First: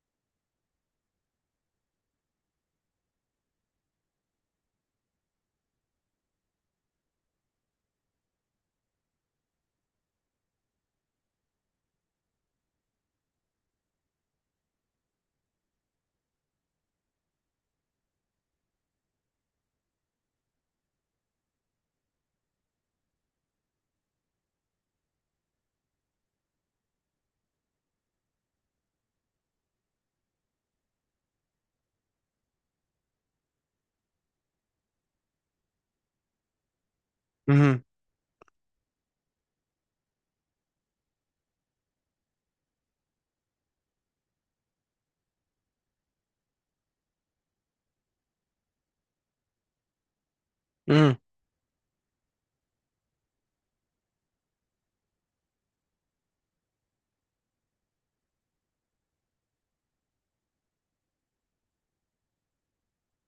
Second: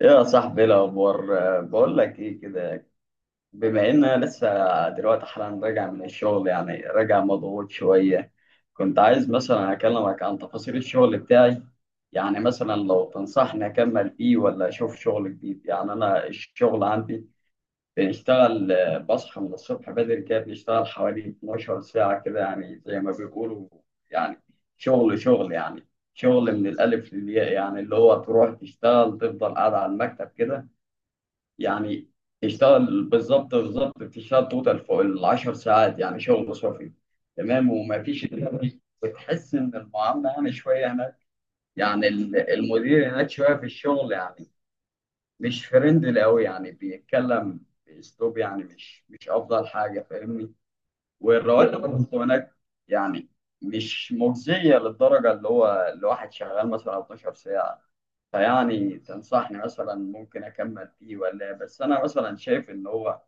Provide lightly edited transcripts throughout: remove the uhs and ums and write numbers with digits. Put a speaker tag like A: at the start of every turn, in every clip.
A: يا صاحبي، ايه الاخبار؟ بقول لك ايه كده. بما ان انا لسه دلوقتي حالا راجع من الشغل، يعني راجع مضغوط شويه. كنت عايز مثلا اكلمك عن تفاصيل الشغل بتاعي، يعني مثلا لو تنصحني اكمل فيه ولا اشوف شغل جديد. يعني انا الشغل عندي بنشتغل، بصحى من الصبح بدري كده، بنشتغل حوالي 12 ساعه كده يعني، زي ما بيقولوا، يعني شغل شغل يعني. شغل من الالف للياء، يعني اللي هو تروح تشتغل تفضل قاعد على المكتب كده يعني. يشتغل بالظبط بالظبط، بتشتغل توتال فوق العشر ساعات يعني، شغل صافي تمام.
B: مهم.
A: ومفيش بتحس ان المعامله يعني شويه هناك، يعني المدير هناك شويه في الشغل يعني، مش فريندلي قوي يعني. بيتكلم باسلوب يعني مش افضل حاجه، فاهمني.
B: مم.
A: والرواتب برضه هناك يعني مش مجزيه للدرجه، اللي هو الواحد شغال مثلا 12 ساعه. فيعني تنصحني مثلا ممكن اكمل فيه ولا إيه؟ بس انا مثلا شايف ان هو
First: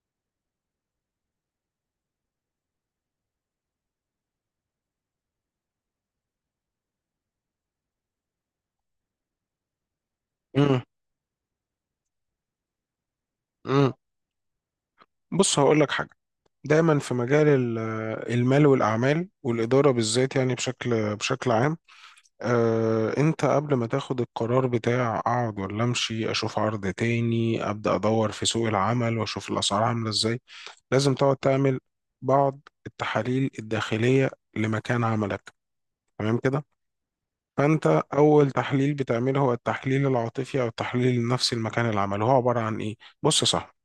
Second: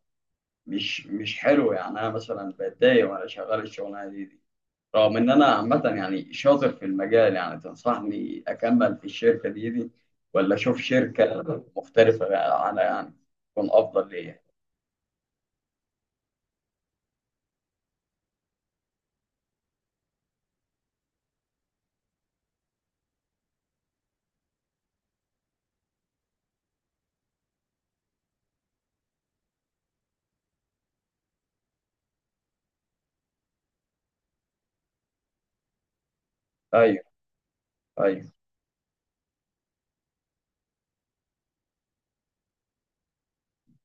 A: مش حلو، يعني انا مثلا بتضايق وانا شغال الشغلانه دي، رغم ان انا عامه يعني شاطر في المجال. يعني تنصحني اكمل في الشركه دي ولا اشوف
B: مم.
A: شركه مختلفه بقى عنها، يعني تكون
B: مم.
A: افضل ليا.
B: بص هقول لك حاجه. دايما في مجال المال والاعمال والاداره، بالذات يعني بشكل عام. انت قبل ما تاخد القرار بتاع اقعد ولا امشي، اشوف عرض تاني، ابدا ادور في سوق العمل واشوف الاسعار عامله ازاي. لازم تقعد تعمل بعض التحاليل الداخليه لمكان عملك، تمام كده.
A: ايوه،
B: فانت
A: ايوه،
B: اول تحليل بتعمله هو التحليل العاطفي او التحليل النفسي لمكان العمل، هو عباره عن ايه؟ بص صح.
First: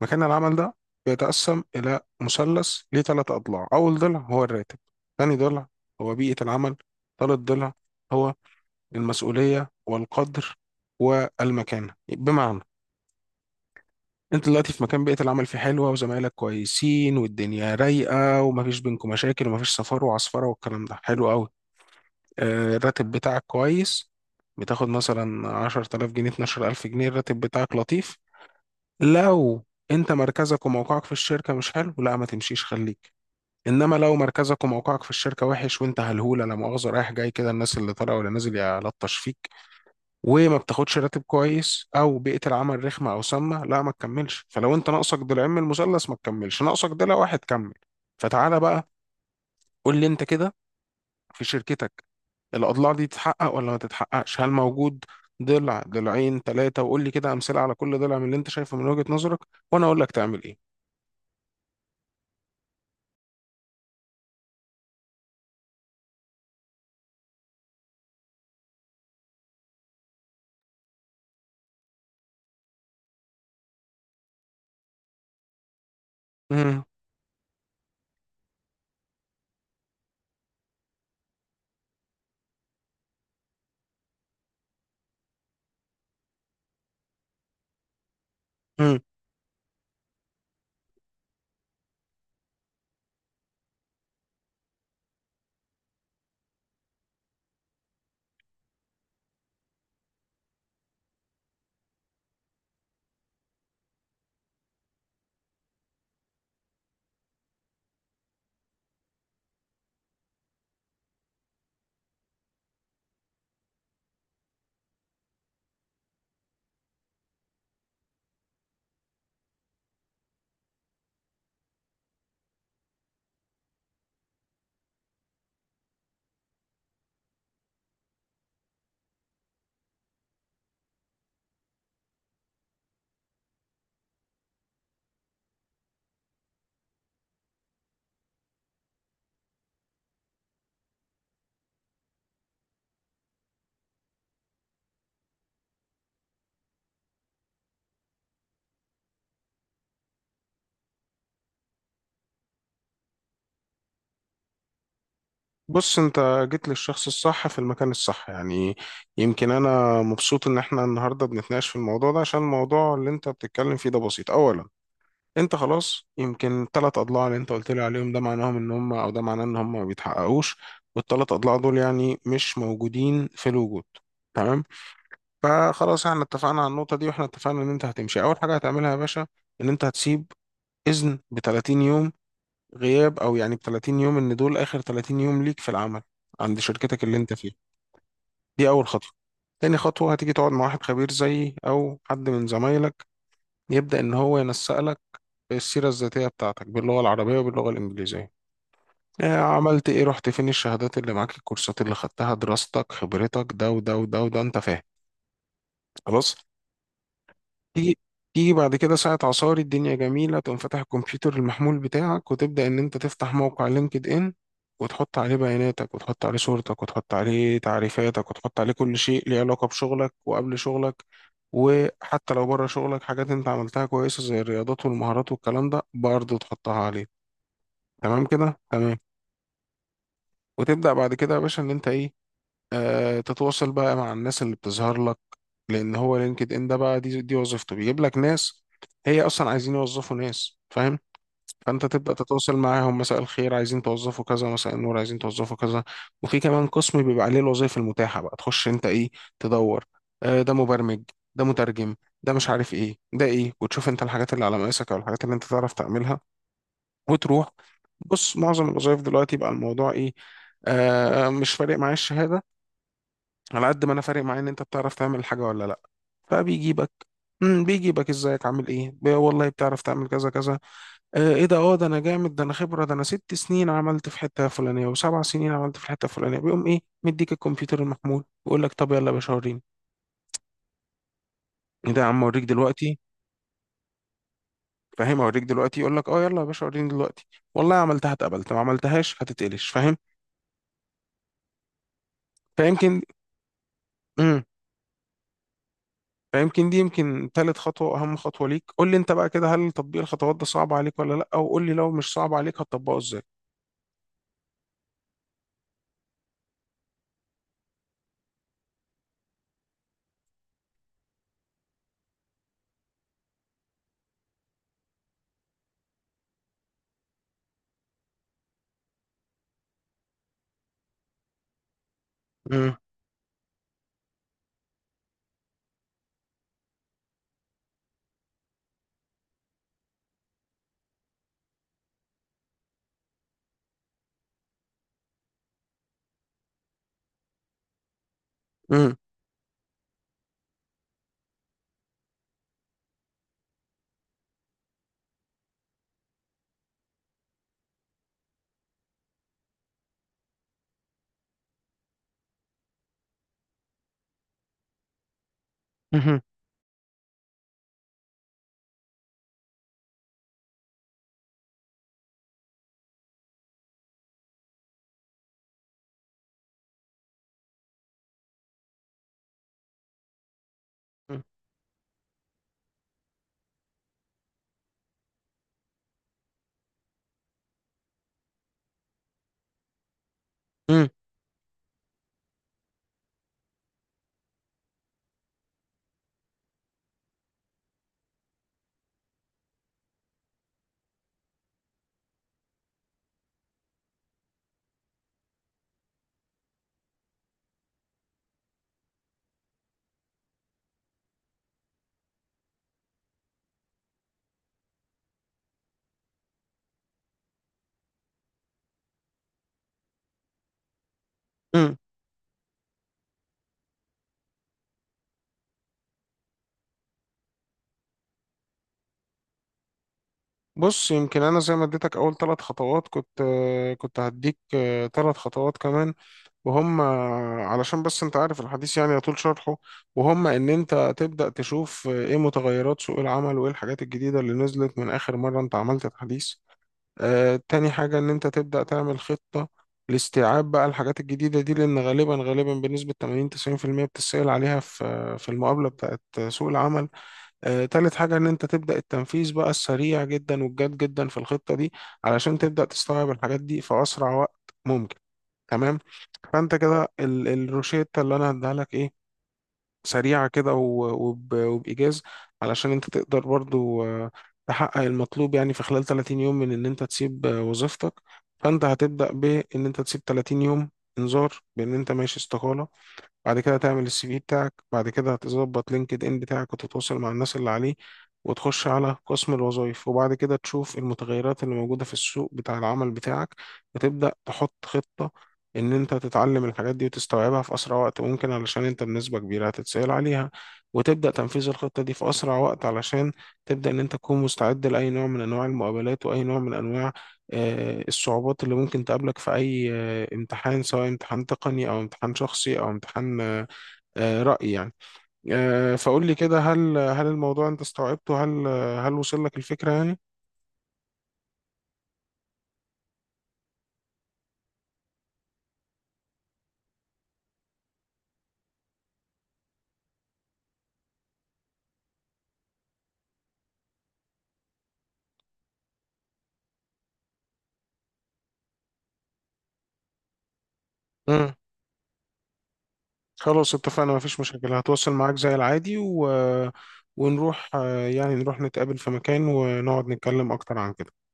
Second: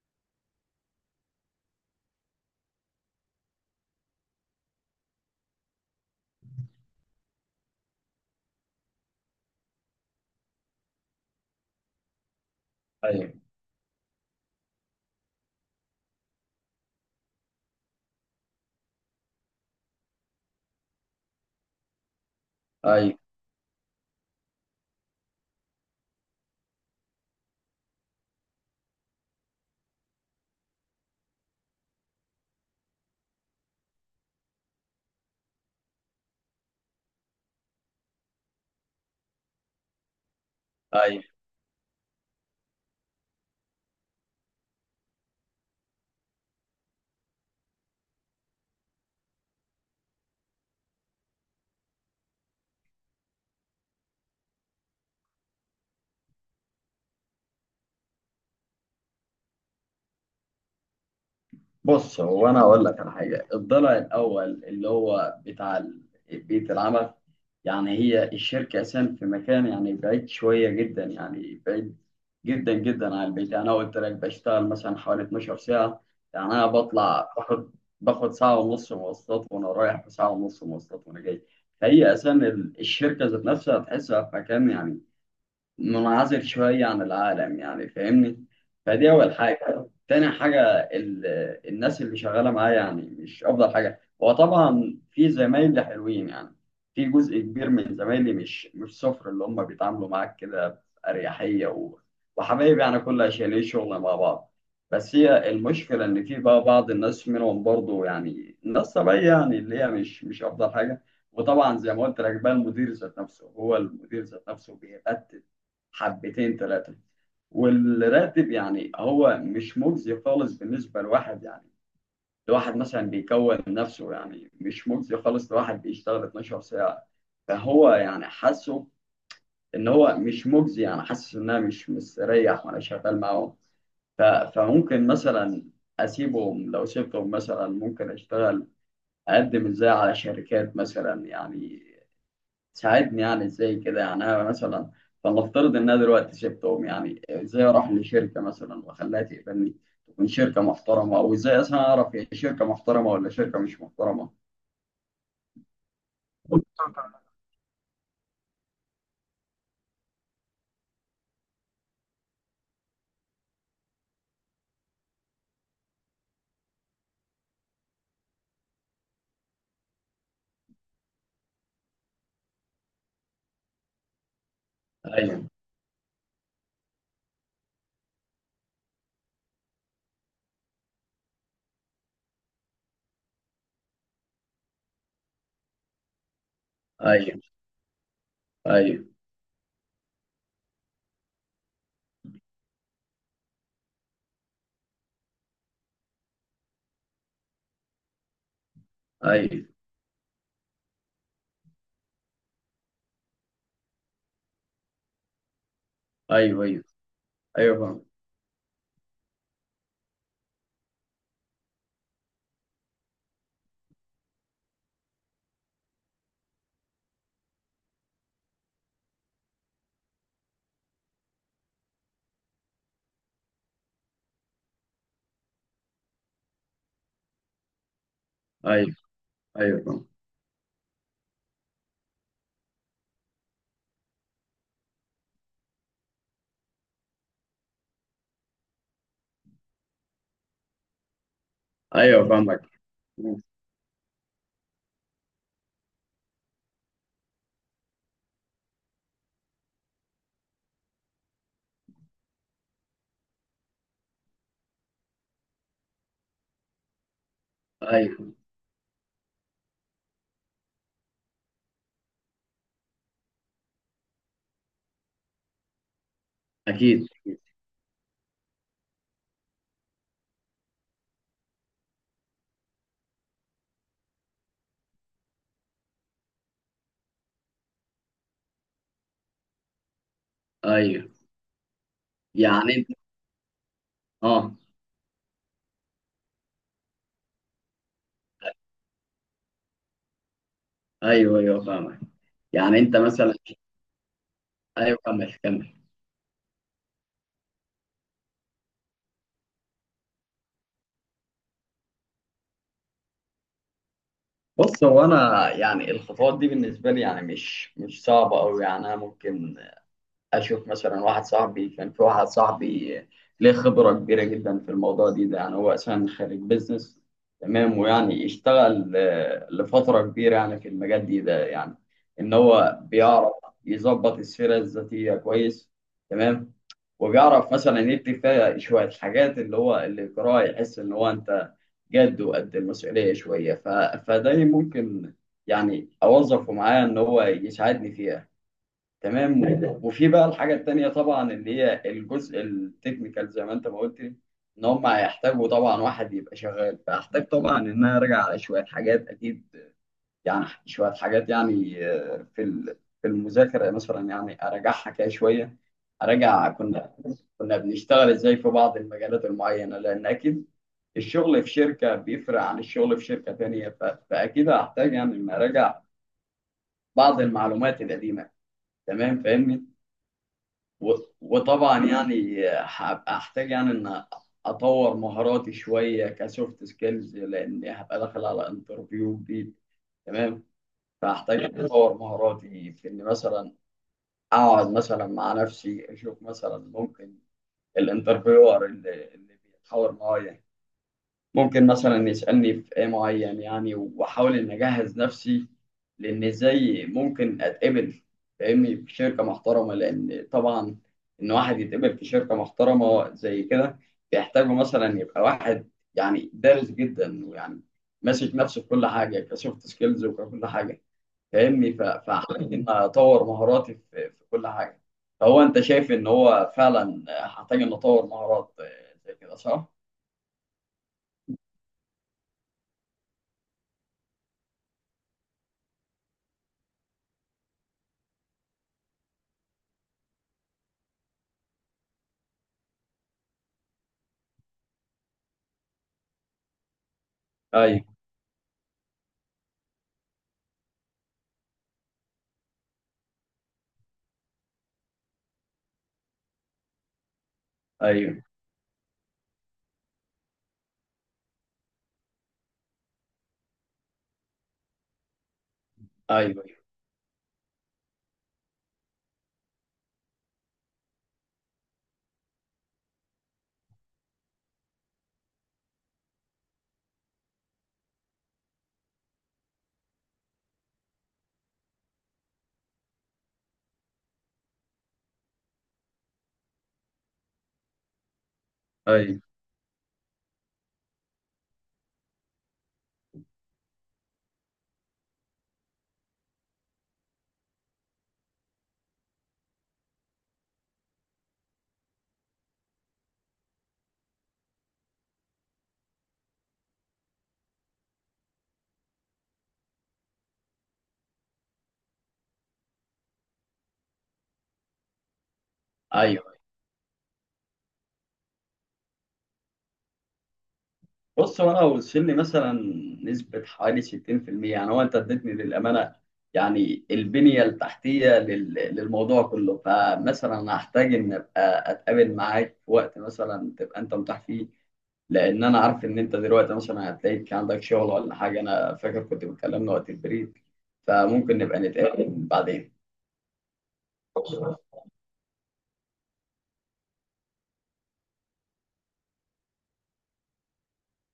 B: مكان العمل ده بيتقسم إلى مثلث ليه ثلاث أضلاع. أول ضلع هو الراتب، ثاني ضلع هو بيئة العمل، ثالث ضلع هو المسؤولية والقدر والمكانة. بمعنى
A: ايوه،
B: أنت دلوقتي في مكان بيئة العمل فيه حلوة وزمايلك كويسين والدنيا رايقة ومفيش بينكم مشاكل ومفيش سفر وعصفرة والكلام ده، حلو قوي. الراتب
A: ايوه،
B: بتاعك كويس، بتاخد مثلا 10000 جنيه 12000 جنيه، الراتب بتاعك لطيف. لو انت مركزك وموقعك في الشركة مش حلو، لا ما تمشيش خليك. انما لو مركزك وموقعك في الشركة وحش وانت هلهولة لا مؤاخذة رايح جاي كده الناس اللي طالعه ولا نازل يلطش فيك، وما بتاخدش راتب
A: ايوه.
B: كويس او بيئة العمل رخمة او سامة، لا ما تكملش. فلو انت ناقصك ضلعين من المثلث ما تكملش، ناقصك ضلع واحد كمل. فتعالى بقى قول لي انت كده في شركتك الاضلاع دي تتحقق ولا ما تتحققش؟ هل موجود ضلع، ضلعين، ثلاثة؟ وقول لي كده امثلة على كل ضلع من اللي انت شايفه من وجهة نظرك، وانا اقول لك تعمل ايه.
A: بص، هو انا اقول لك على حاجه، الضلع الاول اللي هو بتاع بيئه العمل. يعني هي الشركه اساسا في مكان يعني بعيد شويه جدا، يعني بعيد جدا جدا عن البيت. يعني انا قلت لك بشتغل مثلا حوالي 12 ساعه، يعني انا
B: مم.
A: بطلع باخد ساعه ونص مواصلات وانا رايح، وساعه ونص مواصلات وانا جاي. فهي اساسا الشركه ذات نفسها تحسها في مكان يعني منعزل شوية عن العالم، يعني فاهمني.
B: مم.
A: فدي أول حاجة. تاني حاجة، ال... الناس اللي شغالة معايا يعني مش أفضل حاجة. وطبعا في زمايلي حلوين يعني، في جزء كبير من زمايلي مش صفر، اللي هم بيتعاملوا معاك كده بأريحية وحبايب يعني، كل عشان ايه، شغل مع بعض. بس هي المشكلة إن في بقى بعض الناس منهم برضو يعني ناس طبيعية، يعني اللي هي مش أفضل حاجة. وطبعا زي ما قلت لك بقى، المدير ذات نفسه، هو المدير ذات نفسه بيبت حبتين ثلاثة. والراتب يعني هو مش مجزي خالص بالنسبة لواحد، يعني لواحد مثلا بيكون نفسه، يعني مش مجزي خالص لواحد بيشتغل 12 ساعة. فهو يعني حاسه إن هو مش مجزي، يعني حاسس إن أنا مش مستريح وأنا شغال معاهم. ف- فممكن مثلا أسيبهم. لو سبتهم مثلا، ممكن أشتغل أقدم إزاي على شركات مثلا؟ يعني ساعدني يعني ازاي كده. يعني انا مثلا، فلنفترض ان انا دلوقتي سبتهم، يعني ازاي اروح لشركه مثلا واخليها تقبلني، تكون شركه محترمه؟ او ازاي اصلا اعرف هي شركه محترمه ولا شركه مش محترمه؟
B: بص انت جيت للشخص الصح في المكان الصح يعني. يمكن انا مبسوط ان احنا النهارده بنتناقش في الموضوع ده، عشان الموضوع اللي انت بتتكلم فيه ده بسيط. اولا انت خلاص يمكن الثلاث اضلاع اللي انت قلت لي عليهم ده معناهم ان هم، او ده معناه ان هم ما بيتحققوش، والثلاث اضلاع دول يعني مش موجودين في الوجود، تمام.
A: ايوه.
B: فخلاص احنا اتفقنا على النقطه دي، واحنا اتفقنا ان انت هتمشي. اول حاجه هتعملها يا باشا ان انت هتسيب اذن ب 30 يوم غياب، او يعني ب 30 يوم ان دول اخر 30 يوم ليك في العمل عند شركتك اللي انت
A: ايوه.
B: فيها. دي اول
A: ايوه.
B: خطوه. تاني خطوه هتيجي تقعد مع واحد خبير زيي او حد من زمايلك يبدا ان هو ينسق لك السيره الذاتيه بتاعتك باللغه العربيه وباللغه الانجليزيه.
A: ايوه.
B: عملت ايه، رحت فين، الشهادات اللي معاك، الكورسات اللي خدتها، دراستك، خبرتك، ده وده وده وده، انت فاهم؟ خلاص.
A: ايوه. ايوه. ايوه،
B: تيجي
A: فاهم.
B: تيجي بعد كده ساعة عصاري، الدنيا جميلة، تقوم فاتح الكمبيوتر المحمول بتاعك وتبدأ إن أنت تفتح موقع لينكد إن، وتحط عليه بياناتك وتحط عليه صورتك وتحط عليه تعريفاتك وتحط عليه كل شيء ليه علاقة بشغلك وقبل شغلك، وحتى لو بره شغلك حاجات أنت عملتها كويسة زي الرياضات والمهارات والكلام ده برضه تحطها عليه. تمام كده؟
A: ايوه،
B: تمام.
A: ايوه، فاهم.
B: وتبدأ بعد كده يا باشا إن أنت إيه؟ تتواصل بقى مع الناس اللي بتظهر لك. لان هو لينكد ان ده بقى دي وظيفته، بيجيب لك ناس هي اصلا عايزين يوظفوا ناس، فاهم؟ فانت تبدا
A: ايوه،
B: تتواصل
A: فاهمك.
B: معاهم، مساء الخير عايزين توظفوا كذا، مساء النور عايزين توظفوا كذا. وفي كمان قسم بيبقى عليه الوظائف المتاحه، بقى تخش انت ايه، تدور. ده مبرمج، ده مترجم، ده مش عارف ايه، ده ايه. وتشوف انت الحاجات اللي على مقاسك او الحاجات اللي انت تعرف تعملها وتروح.
A: ايوه،
B: بص معظم الوظائف دلوقتي بقى الموضوع ايه؟ آه مش فارق معايا الشهاده، على قد ما انا فارق معايا ان انت بتعرف تعمل الحاجه ولا لا. فبيجيبك
A: اكيد.
B: بيجيبك ازيك عامل ايه، والله بتعرف تعمل كذا كذا؟ آه ايه ده، اه ده انا جامد، ده انا خبره، ده انا ست سنين عملت في حته فلانيه وسبع سنين عملت في الحته الفلانيه. بيقوم ايه، مديك الكمبيوتر المحمول ويقول لك طب يلا يا باشا وريني
A: ايوه،
B: ايه ده، يا عم اوريك
A: يعني انت.
B: دلوقتي
A: اه،
B: فاهم اوريك دلوقتي. يقول لك اه يلا يا باشا وريني دلوقتي. والله عملتها اتقبلت، ما عملتهاش هتتقلش، فاهم؟
A: ايوه، ايوه، فاهمك. يعني انت
B: فيمكن
A: مثلا. ايوه، كمل، كمل.
B: فيمكن دي يمكن تالت خطوة وأهم خطوة ليك. قول لي أنت بقى كده، هل تطبيق الخطوات ده صعب عليك ولا لأ؟ وقول لي لو مش صعب عليك هتطبقه إزاي.
A: بص، هو انا يعني الخطوات دي بالنسبه لي يعني مش صعبه قوي، يعني انا ممكن اشوف مثلا واحد صاحبي، كان في واحد صاحبي ليه خبره كبيره جدا في الموضوع ده، يعني هو اساسا خريج بيزنس تمام. ويعني اشتغل لفتره كبيره يعني في المجال ده، يعني ان
B: مم.
A: هو بيعرف يظبط السيره الذاتيه كويس تمام. وبيعرف مثلا يكتب فيها شويه حاجات اللي هو اللي يقراها يحس ان هو انت جد وقد المسؤوليه شويه. فده ممكن يعني اوظفه معايا ان هو يساعدني فيها
B: مم.
A: تمام. وفي بقى الحاجة التانية طبعا، اللي هي الجزء التكنيكال زي ما انت ما قلت لي، ان هم هيحتاجوا طبعا واحد يبقى شغال. فاحتاج طبعا ان انا ارجع على شوية حاجات اكيد، يعني شوية حاجات يعني في المذاكرة مثلا، يعني اراجعها كده شوية.
B: مهم.
A: اراجع كنا بنشتغل ازاي في بعض المجالات المعينة، لان اكيد الشغل في شركة بيفرق عن الشغل في شركة تانية. فاكيد هحتاج يعني ان اراجع بعض المعلومات القديمة تمام، فاهمني. و-
B: مم.
A: وطبعا يعني هبقى احتاج يعني ان اطور مهاراتي شويه كسوفت سكيلز، لاني هبقى داخل على انترفيو جديد تمام.
B: مم.
A: فاحتاج إني اطور مهاراتي في اني مثلا اقعد مثلا مع نفسي، اشوف مثلا ممكن الانترفيور اللي بيتحاور معايا ممكن مثلا يسألني في ايه معين، يعني واحاول ان اجهز نفسي. لان ازاي ممكن اتقبل، فاهمني، في شركة محترمة؟ لان طبعا ان واحد يتقبل في شركة محترمة زي كده، بيحتاجوا مثلا يبقى واحد يعني دارس جدا، ويعني ماسك نفسه في كل حاجة كسوفت سكيلز وكل حاجة، فاهمني.
B: مم.
A: فحاول ان اطور مهاراتي في كل حاجة. فهو انت شايف ان هو فعلا هحتاج ان اطور مهارات زي كده، صح؟
B: بص يمكن أنا زي ما اديتك أول ثلاث خطوات كنت، كنت هديك ثلاث خطوات كمان. وهم علشان بس أنت عارف، الحديث يعني يطول شرحه. وهم إن أنت تبدأ تشوف إيه متغيرات سوق العمل وإيه الحاجات الجديدة اللي نزلت من آخر مرة أنت عملت الحديث. تاني
A: ايوه.
B: حاجة إن أنت تبدأ تعمل خطة لاستيعاب بقى الحاجات الجديدة دي، لأن غالبا غالبا بنسبة 80 90% بتسأل عليها في المقابلة بتاعت سوق العمل. تالت حاجة
A: ايوه.
B: إن أنت تبدأ التنفيذ بقى السريع جدا والجاد جدا في الخطة دي، علشان تبدأ تستوعب الحاجات دي في أسرع وقت ممكن، تمام.
A: ايوه.
B: فأنت كده الروشتة اللي أنا هديها لك إيه؟ سريعة كده وبإيجاز، علشان أنت تقدر برضو تحقق المطلوب، يعني في خلال 30 يوم من إن أنت تسيب وظيفتك. فأنت هتبدأ بإن أنت تسيب 30 يوم إنذار بإن أنت ماشي استقالة. بعد كده تعمل السي في بتاعك، بعد كده هتظبط لينكد ان بتاعك وتتواصل مع الناس اللي عليه، وتخش على
A: ايوه.
B: قسم الوظائف، وبعد كده تشوف المتغيرات اللي موجودة في السوق بتاع العمل بتاعك، وتبدأ تحط خطة ان انت تتعلم الحاجات دي وتستوعبها في اسرع وقت ممكن علشان انت بنسبة كبيرة هتتسأل عليها، وتبدأ تنفيذ الخطة دي في اسرع وقت علشان تبدأ ان انت تكون مستعد لأي نوع من انواع المقابلات واي نوع من انواع الصعوبات اللي ممكن تقابلك في اي امتحان، سواء امتحان تقني او امتحان شخصي او امتحان رأي يعني. فقول لي
A: ايوه.
B: كده، هل الموضوع انت استوعبته؟ هل وصل لك الفكرة يعني؟
A: بص، هو انا وصل لي مثلا نسبه حوالي 60%، يعني هو انت اديتني للامانه يعني البنيه التحتيه للموضوع كله. فمثلا أنا هحتاج ان ابقى اتقابل معاك في وقت مثلا تبقى انت متاح فيه، لان انا عارف ان انت دلوقتي مثلا هتلاقيك عندك شغل ولا حاجه. انا فاكر كنت بتكلمنا وقت البريد،
B: مم.
A: فممكن نبقى نتقابل بعدين.
B: خلاص اتفقنا، مفيش مشكلة. هتواصل معاك زي العادي، ونروح يعني نروح نتقابل في مكان ونقعد نتكلم اكتر عن كده.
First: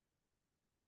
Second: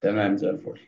A: تمام، زي الفل.